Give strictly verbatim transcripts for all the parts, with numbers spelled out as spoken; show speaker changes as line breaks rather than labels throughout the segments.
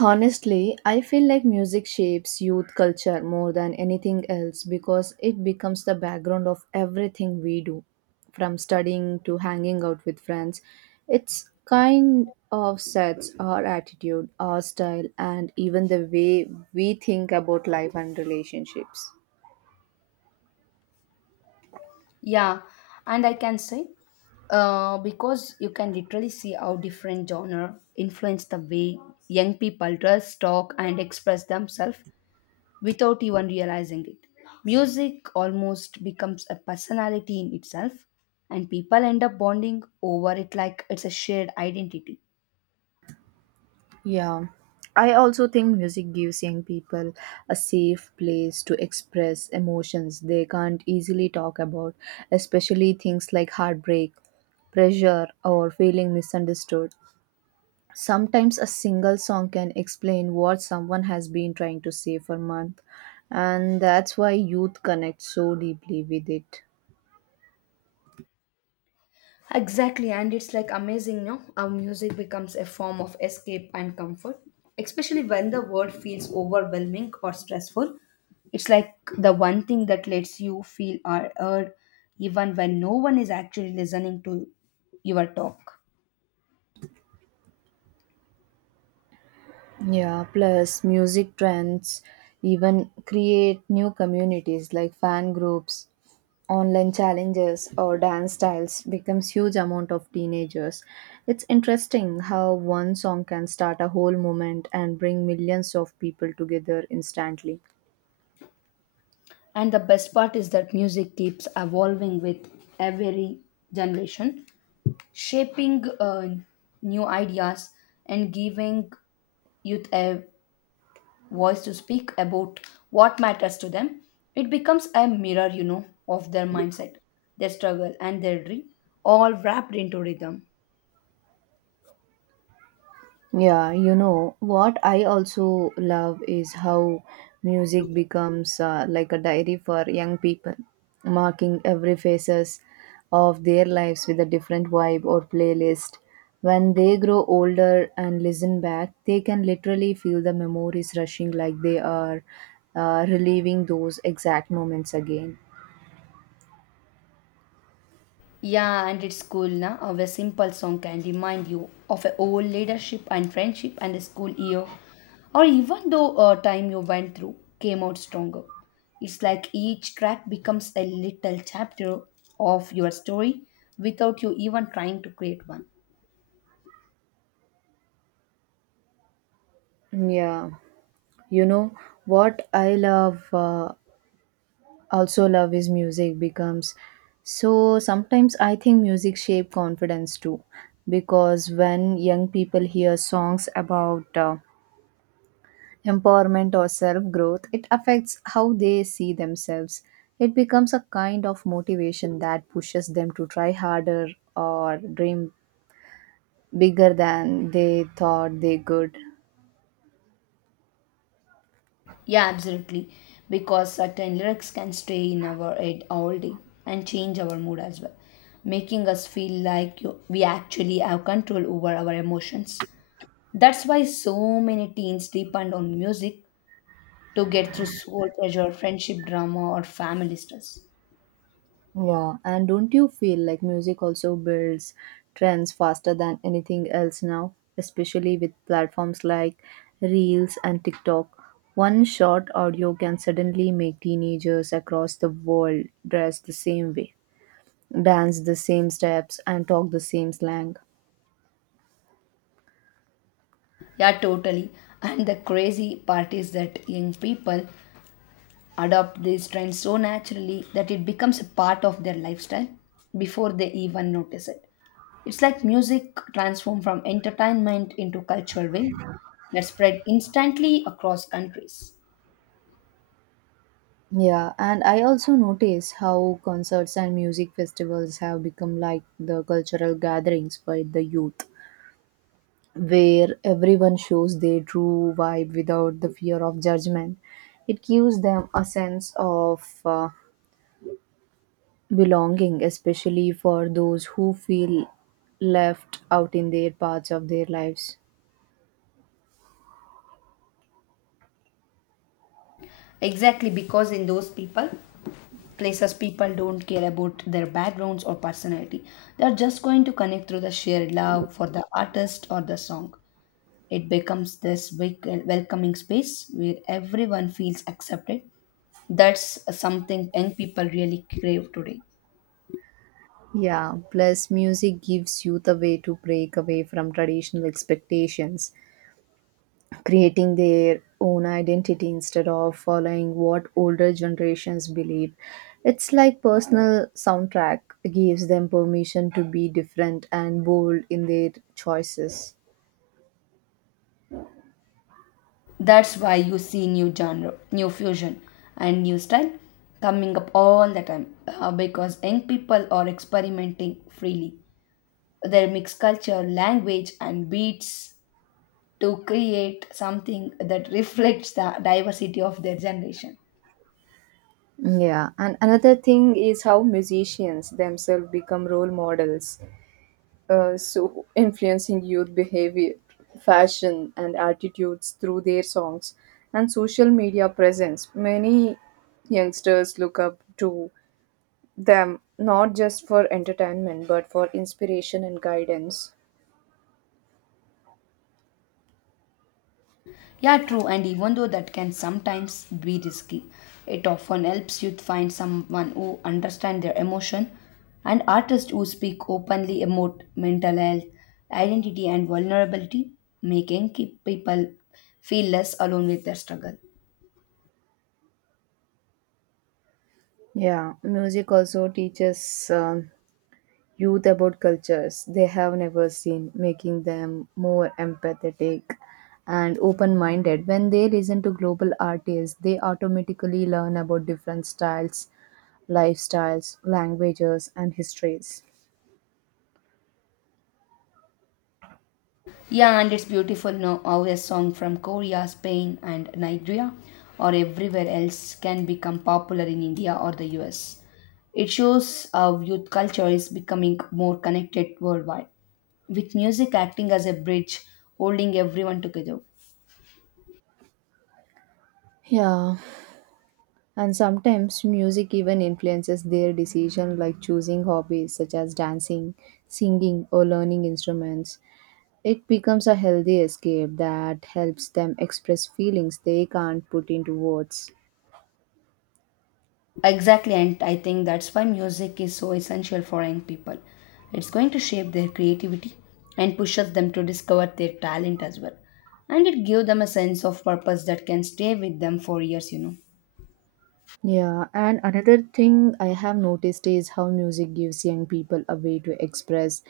Honestly, I feel like music shapes youth culture more than anything else because it becomes the background of everything we do, from studying to hanging out with friends. It's kind of sets our attitude, our style, and even the way we think about life and relationships.
Yeah, and I can say uh, because you can literally see how different genre influence the way young people dress, talk, and express themselves without even realizing it. Music almost becomes a personality in itself, and people end up bonding over it like it's a shared identity.
Yeah, I also think music gives young people a safe place to express emotions they can't easily talk about, especially things like heartbreak, pressure, or feeling misunderstood. Sometimes a single song can explain what someone has been trying to say for months, and that's why youth connect so deeply with it.
Exactly, and it's like amazing, no? Our music becomes a form of escape and comfort, especially when the world feels overwhelming or stressful. It's like the one thing that lets you feel are heard, even when no one is actually listening to your talk.
Yeah, plus music trends even create new communities like fan groups, online challenges or dance styles becomes huge amount of teenagers. It's interesting how one song can start a whole movement and bring millions of people together instantly.
And the best part is that music keeps evolving with every generation, shaping uh, new ideas and giving youth a voice to speak about what matters to them, it becomes a mirror, you know, of their mindset, their struggle, and their dream, all wrapped into rhythm.
Yeah, you know, what I also love is how music becomes uh, like a diary for young people, marking every phases of their lives with a different vibe or playlist. When they grow older and listen back, they can literally feel the memories rushing like they are uh, reliving those exact moments again.
Yeah, and it's cool, na? How a simple song can remind you of a old leadership and friendship and a school year, or even though a time you went through came out stronger. It's like each track becomes a little chapter of your story without you even trying to create one.
Yeah, you know what I love. Uh, also love his music becomes so sometimes I think music shape confidence too because when young people hear songs about uh, empowerment or self growth, it affects how they see themselves. It becomes a kind of motivation that pushes them to try harder or dream bigger than they thought they could.
Yeah, absolutely. Because certain lyrics can stay in our head all day and change our mood as well, making us feel like you, we actually have control over our emotions. That's why so many teens depend on music to get through soul pressure, friendship drama, or family stress.
Yeah, and don't you feel like music also builds trends faster than anything else now, especially with platforms like Reels and TikTok? One short audio can suddenly make teenagers across the world dress the same way, dance the same steps, and talk the same slang.
Yeah, totally. And the crazy part is that young people adopt these trends so naturally that it becomes a part of their lifestyle before they even notice it. It's like music transformed from entertainment into cultural wave that spread instantly across countries.
Yeah, and I also notice how concerts and music festivals have become like the cultural gatherings for the youth, where everyone shows their true vibe without the fear of judgment. It gives them a sense of uh, belonging, especially for those who feel left out in their parts of their lives.
Exactly, because in those people, places people don't care about their backgrounds or personality. They're just going to connect through the shared love for the artist or the song. It becomes this wake- welcoming space where everyone feels accepted. That's something young people really crave today.
Yeah, plus music gives you the way to break away from traditional expectations, creating their own identity instead of following what older generations believe. It's like personal soundtrack gives them permission to be different and bold in their choices.
That's why you see new genre, new fusion, and new style coming up all the time uh, because young people are experimenting freely. They mix culture, language, and beats to create something that reflects the diversity of their generation.
Yeah, and another thing is how musicians themselves become role models, uh, so influencing youth behavior, fashion, and attitudes through their songs and social media presence. Many youngsters look up to them not just for entertainment but for inspiration and guidance.
Yeah, true. And even though that can sometimes be risky, it often helps you find someone who understands their emotion and artists who speak openly about mental health, identity, and vulnerability, making keep people feel less alone with their struggle.
Yeah, music also teaches um, youth about cultures they have never seen, making them more empathetic and open minded. When they listen to global artists, they automatically learn about different styles, lifestyles, languages, and histories.
Yeah, and it's beautiful now how a song from Korea, Spain, and Nigeria or everywhere else can become popular in India or the U S. It shows how youth culture is becoming more connected worldwide, with music acting as a bridge holding everyone together.
Yeah, and sometimes music even influences their decision, like choosing hobbies such as dancing, singing, or learning instruments. It becomes a healthy escape that helps them express feelings they can't put into words.
Exactly, and I think that's why music is so essential for young people. It's going to shape their creativity and pushes them to discover their talent as well, and it gives them a sense of purpose that can stay with them for years, you know.
Yeah, and another thing I have noticed is how music gives young people a way to express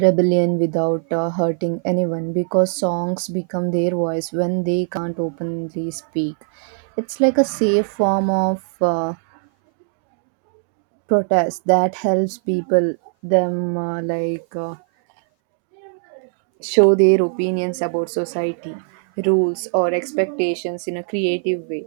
rebellion without uh, hurting anyone because songs become their voice when they can't openly speak. It's like a safe form of uh, protest that helps people them uh, like uh, show their opinions about society rules or expectations in a creative way.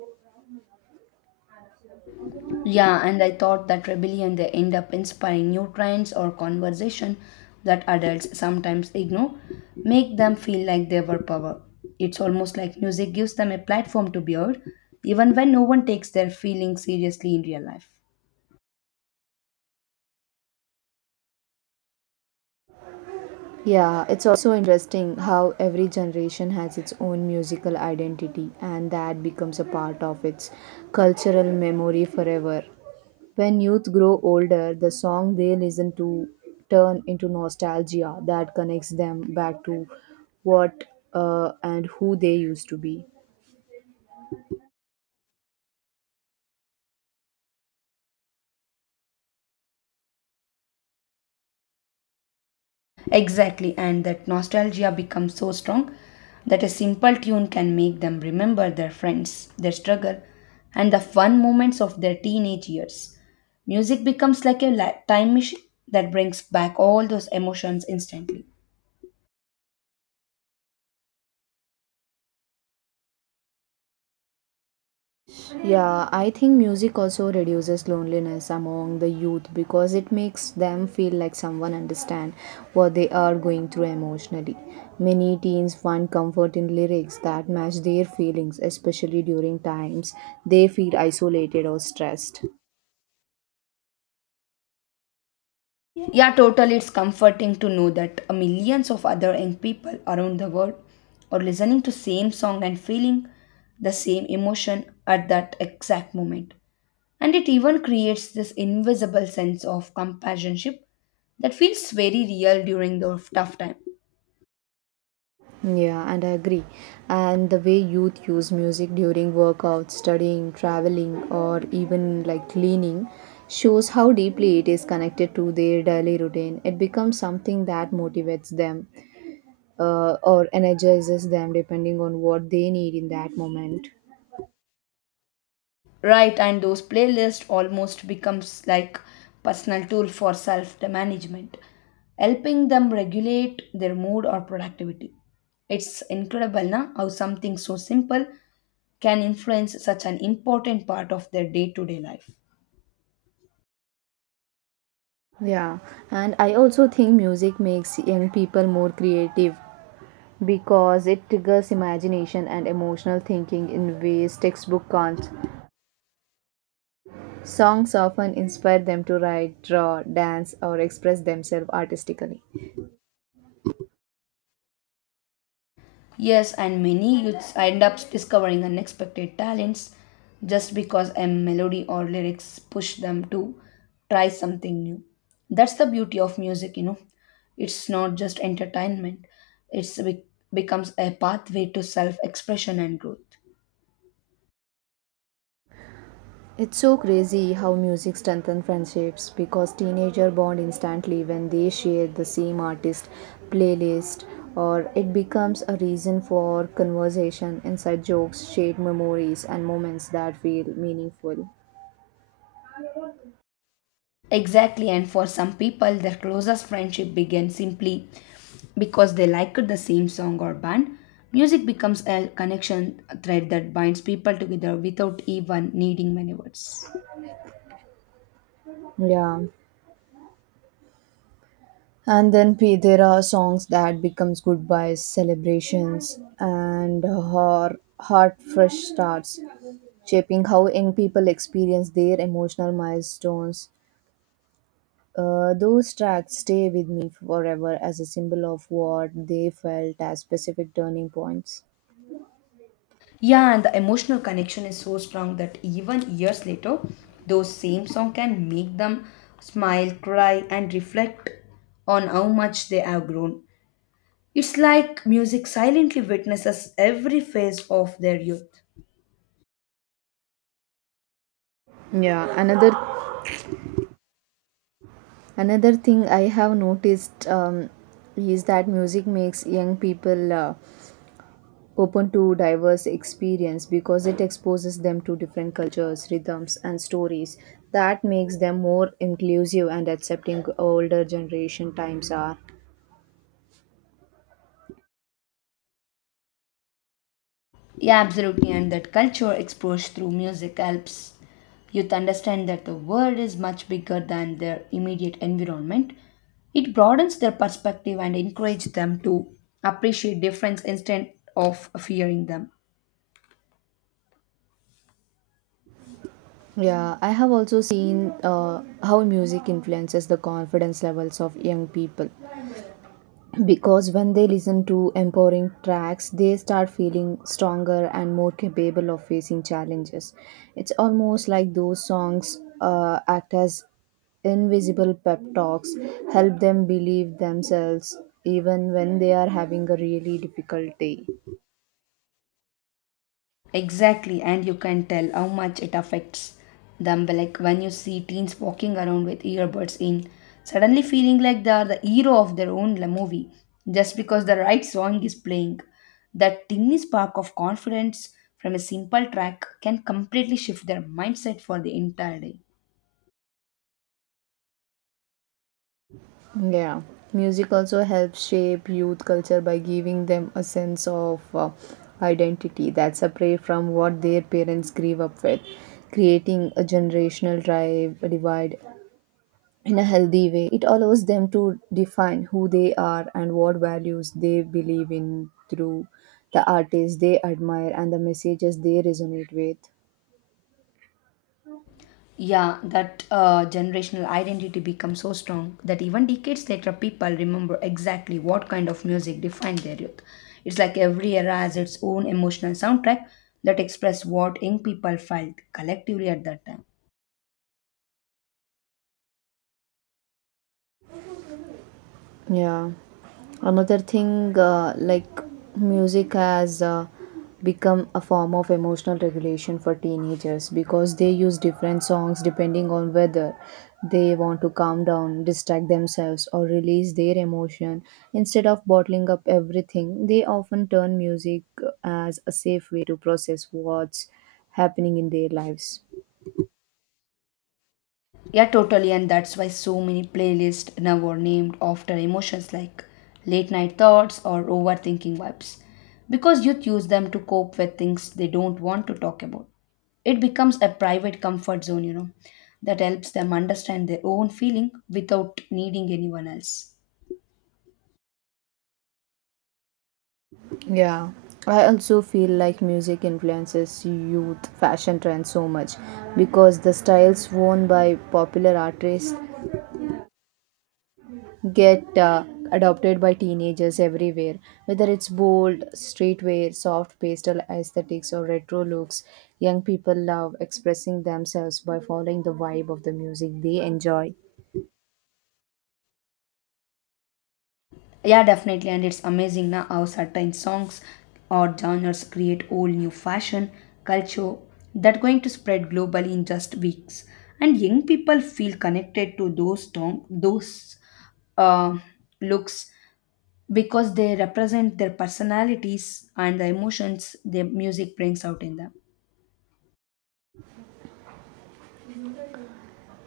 Yeah, and I thought that rebellion they end up inspiring new trends or conversation that adults sometimes ignore, make them feel like they were power. It's almost like music gives them a platform to be heard, even when no one takes their feelings seriously in real life.
Yeah, it's also interesting how every generation has its own musical identity, and that becomes a part of its cultural memory forever. When youth grow older, the song they listen to turn into nostalgia that connects them back to what uh, and who they used to be.
Exactly, and that nostalgia becomes so strong that a simple tune can make them remember their friends, their struggle, and the fun moments of their teenage years. Music becomes like a la- time machine that brings back all those emotions instantly.
Yeah, I think music also reduces loneliness among the youth because it makes them feel like someone understand what they are going through emotionally. Many teens find comfort in lyrics that match their feelings, especially during times they feel isolated or stressed.
Yeah, totally. It's comforting to know that uh, millions of other young people around the world are listening to same song and feeling the same emotion at that exact moment. And it even creates this invisible sense of companionship that feels very real during the tough time.
Yeah, and I agree. And the way youth use music during workouts, studying, traveling, or even like cleaning shows how deeply it is connected to their daily routine. It becomes something that motivates them uh, or energizes them depending on what they need in that moment.
Right, and those playlists almost becomes like personal tool for self-management, helping them regulate their mood or productivity. It's incredible na, how something so simple can influence such an important part of their day-to-day life.
Yeah, and I also think music makes young people more creative because it triggers imagination and emotional thinking in ways textbook can't. Songs often inspire them to write, draw, dance, or express themselves artistically.
Yes, and many youths end up discovering unexpected talents just because a melody or lyrics push them to try something new. That's the beauty of music, you know. It's not just entertainment, it's be- becomes a pathway to self expression and growth.
It's so crazy how music strengthens friendships because teenagers bond instantly when they share the same artist playlist, or it becomes a reason for conversation, inside jokes, shared memories, and moments that feel meaningful.
Exactly, and for some people, their closest friendship begins simply because they liked the same song or band. Music becomes a connection thread that binds people together without even needing many words.
Yeah. And then p- there are songs that becomes goodbyes, celebrations, and her heart fresh starts, shaping how young people experience their emotional milestones. Uh, those tracks stay with me forever as a symbol of what they felt as specific turning points.
Yeah, and the emotional connection is so strong that even years later, those same song can make them smile, cry, and reflect on how much they have grown. It's like music silently witnesses every phase of their youth.
Yeah, another another thing I have noticed um, is that music makes young people uh, open to diverse experience because it exposes them to different cultures, rhythms, and stories that makes them more inclusive and accepting older generation times are.
Yeah, absolutely. And that culture exposed through music helps youth understand that the world is much bigger than their immediate environment. It broadens their perspective and encourages them to appreciate difference instead of fearing them.
Yeah, I have also seen uh, how music influences the confidence levels of young people, because when they listen to empowering tracks they start feeling stronger and more capable of facing challenges. It's almost like those songs uh, act as invisible pep talks, help them believe themselves even when they are having a really difficult day.
Exactly, and you can tell how much it affects them. But, like when you see teens walking around with earbuds in, suddenly feeling like they are the hero of their own la- movie just because the right song is playing. That tiny spark of confidence from a simple track can completely shift their mindset for the entire day.
Yeah, music also helps shape youth culture by giving them a sense of uh, identity that's separate from what their parents grew up with, creating a generational drive, a divide in a healthy way. It allows them to define who they are and what values they believe in through the artists they admire and the messages they resonate with.
Yeah, that uh, generational identity becomes so strong that even decades later, people remember exactly what kind of music defined their youth. It's like every era has its own emotional soundtrack that express what young people felt collectively at that time.
Yeah. Another thing, uh, like music has uh, become a form of emotional regulation for teenagers because they use different songs depending on whether they want to calm down, distract themselves, or release their emotion. Instead of bottling up everything, they often turn music as a safe way to process what's happening in their lives.
Yeah, totally, and that's why so many playlists now are named after emotions like late night thoughts or overthinking vibes, because youth use them to cope with things they don't want to talk about. It becomes a private comfort zone, you know, that helps them understand their own feeling without needing anyone else.
Yeah, I also feel like music influences youth fashion trends so much because the styles worn by popular artists get uh, adopted by teenagers everywhere. Whether it's bold, streetwear, soft pastel aesthetics, or retro looks, young people love expressing themselves by following the vibe of the music they enjoy.
Yeah, definitely, and it's amazing now how certain songs or genres create whole new fashion culture that going to spread globally in just weeks, and young people feel connected to those tom- those uh, looks because they represent their personalities and the emotions their music brings out in them.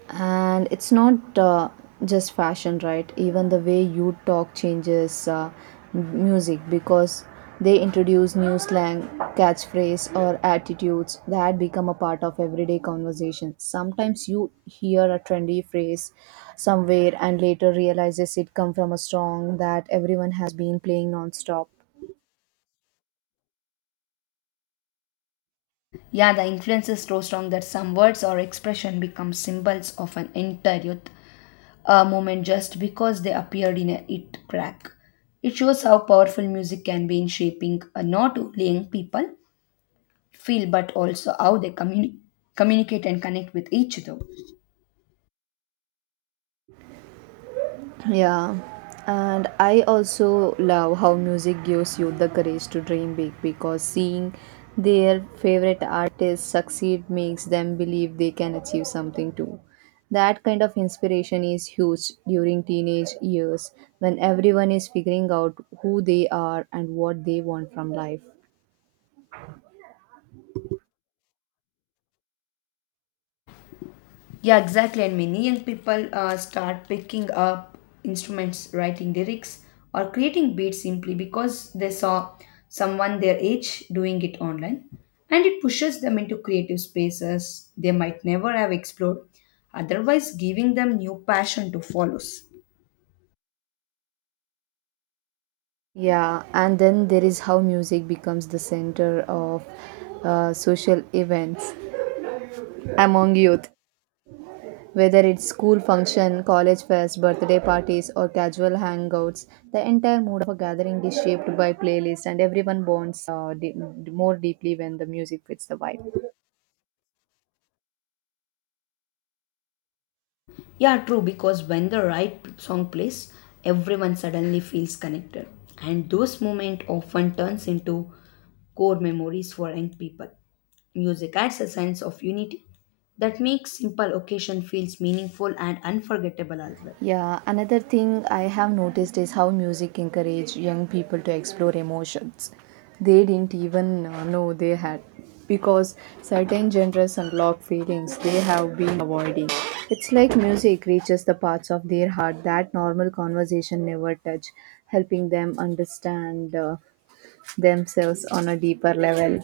And it's not uh, just fashion right, even the way you talk changes uh, m- music, because they introduce new slang, catchphrase or attitudes that become a part of everyday conversation. Sometimes you hear a trendy phrase somewhere and later realizes it come from a song that everyone has been playing non-stop.
Yeah, the influence is so strong that some words or expression become symbols of an entire youth uh, moment just because they appeared in a hit track. It shows how powerful music can be in shaping uh, not only young people feel but also how they communi- communicate and connect with each other.
Yeah, and I also love how music gives you the courage to dream big because seeing their favorite artists succeed makes them believe they can achieve something too. That kind of inspiration is huge during teenage years when everyone is figuring out who they are and what they want from life.
Yeah, exactly. And many young people uh, start picking up instruments, writing lyrics, or creating beats simply because they saw someone their age doing it online. And it pushes them into creative spaces they might never have explored, otherwise, giving them new passion to follow.
Yeah, and then there is how music becomes the center of uh, social events among youth. Whether it's school function, college fest, birthday parties, or casual hangouts, the entire mood of a gathering is shaped by playlist, and everyone bonds uh, de- more deeply when the music fits the vibe.
Yeah, true, because when the right song plays, everyone suddenly feels connected. And those moments often turns into core memories for young people. Music adds a sense of unity that makes simple occasion feels meaningful and unforgettable as well.
Yeah, another thing I have noticed is how music encourage young people to explore emotions they didn't even uh, know they had because certain genres unlock feelings they have been avoiding. It's like music reaches the parts of their heart that normal conversation never touch, helping them understand uh, themselves on a deeper level.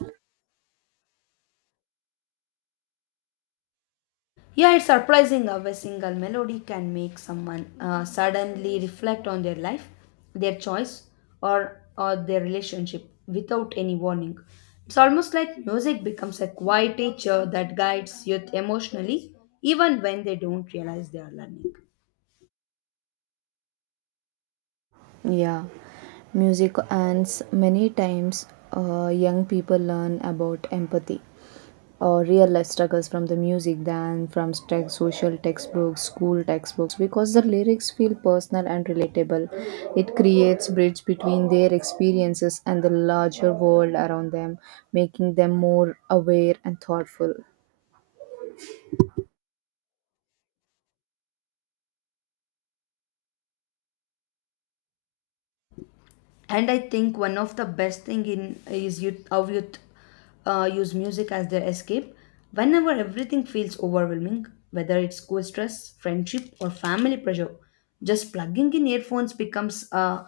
Yeah, it's surprising how a single melody can make someone uh, suddenly reflect on their life, their choice, or, or their relationship without any warning. It's almost like music becomes a quiet teacher that guides youth emotionally, even when they don't realize they are learning.
Yeah, music and s- many times uh, young people learn about empathy or real life struggles from the music than from tech, social textbooks, school textbooks because the lyrics feel personal and relatable. It creates bridge between their experiences and the larger world around them, making them more aware and thoughtful.
And I think one of the best thing in is youth how youth uh, use music as their escape whenever everything feels overwhelming, whether it's school stress friendship or family pressure, just plugging in earphones becomes uh,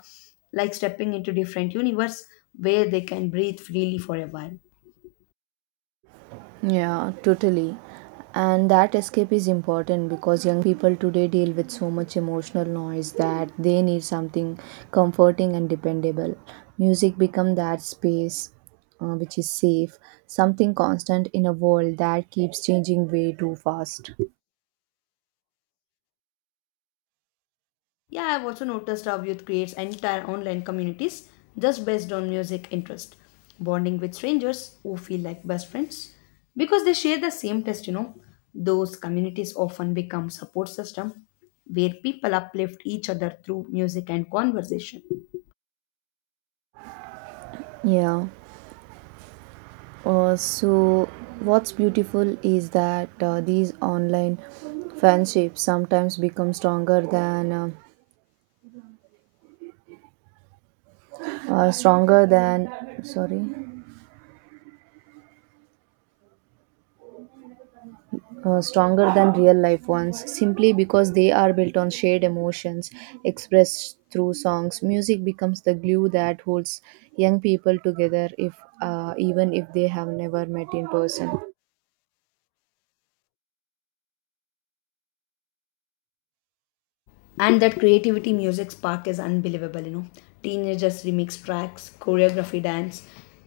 like stepping into different universe where they can breathe freely for a while.
Yeah, totally. And that escape is important because young people today deal with so much emotional noise that they need something comforting and dependable. Music become that space uh, which is safe, something constant in a world that keeps changing way too fast.
Yeah, I've also noticed how youth creates entire online communities just based on music interest, bonding with strangers who feel like best friends because they share the same taste. You know, those communities often become support system where people uplift each other through music and conversation.
Yeah. Uh, so what's beautiful is that uh, these online friendships sometimes become stronger than uh, uh, stronger than sorry uh, stronger than real life ones simply because they are built on shared emotions expressed through songs. Music becomes the glue that holds young people together, if uh, even if they have never met in person.
And that creativity music spark is unbelievable, you know. Teenagers remix tracks choreography dance,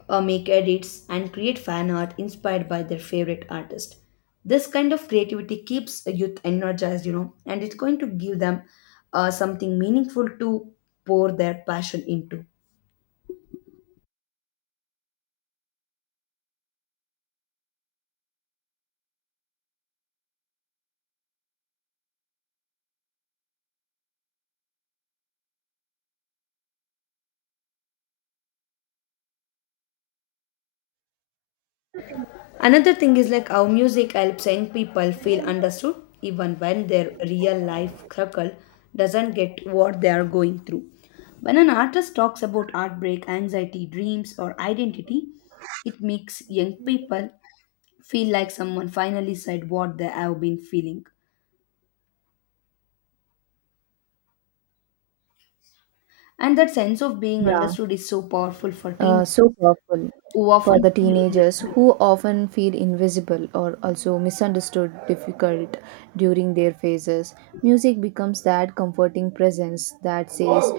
uh, make edits and create fan art inspired by their favorite artist. This kind of creativity keeps a youth energized, you know, and it's going to give them uh, something meaningful to pour their passion into. Another thing is like how music helps young people feel understood even when their real life struggle doesn't get what they are going through. When an artist talks about heartbreak, anxiety, dreams, or identity, it makes young people feel like someone finally said what they have been feeling. And that sense of being
Yeah,
understood is so powerful for
uh,
teenagers
so powerful
who
for
often
the
feel
teenagers
invisible.
who often feel invisible or also misunderstood difficult during their phases. Music becomes that comforting presence that says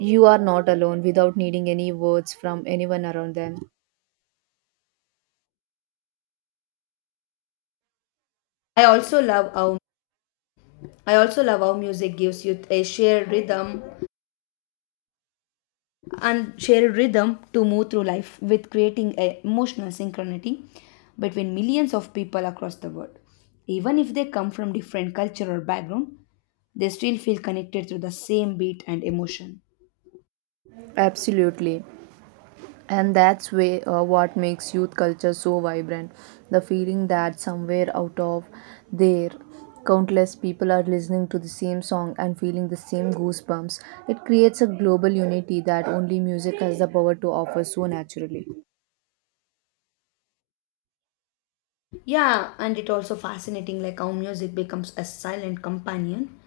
you are not alone without needing any words from anyone around them.
I also love how I also love how music gives youth a shared rhythm and shared rhythm to move through life with, creating a emotional synchronicity between millions of people across the world. Even if they come from different culture or background, they still feel connected through the same beat and emotion.
Absolutely. And that's way, uh, what makes youth culture so vibrant. The feeling that somewhere out of there, countless people are listening to the same song and feeling the same goosebumps. It creates a global unity that only music has the power to offer so naturally.
Yeah, and it also fascinating like how music becomes a silent companion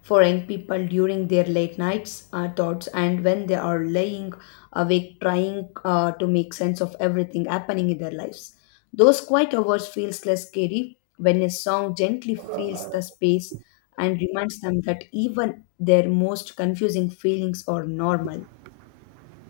for young people during their late nights uh, thoughts and when they are laying awake trying uh, to make sense of everything happening in their lives. Those quiet hours feels less scary when a song gently fills the space and reminds them that even their most confusing feelings are normal.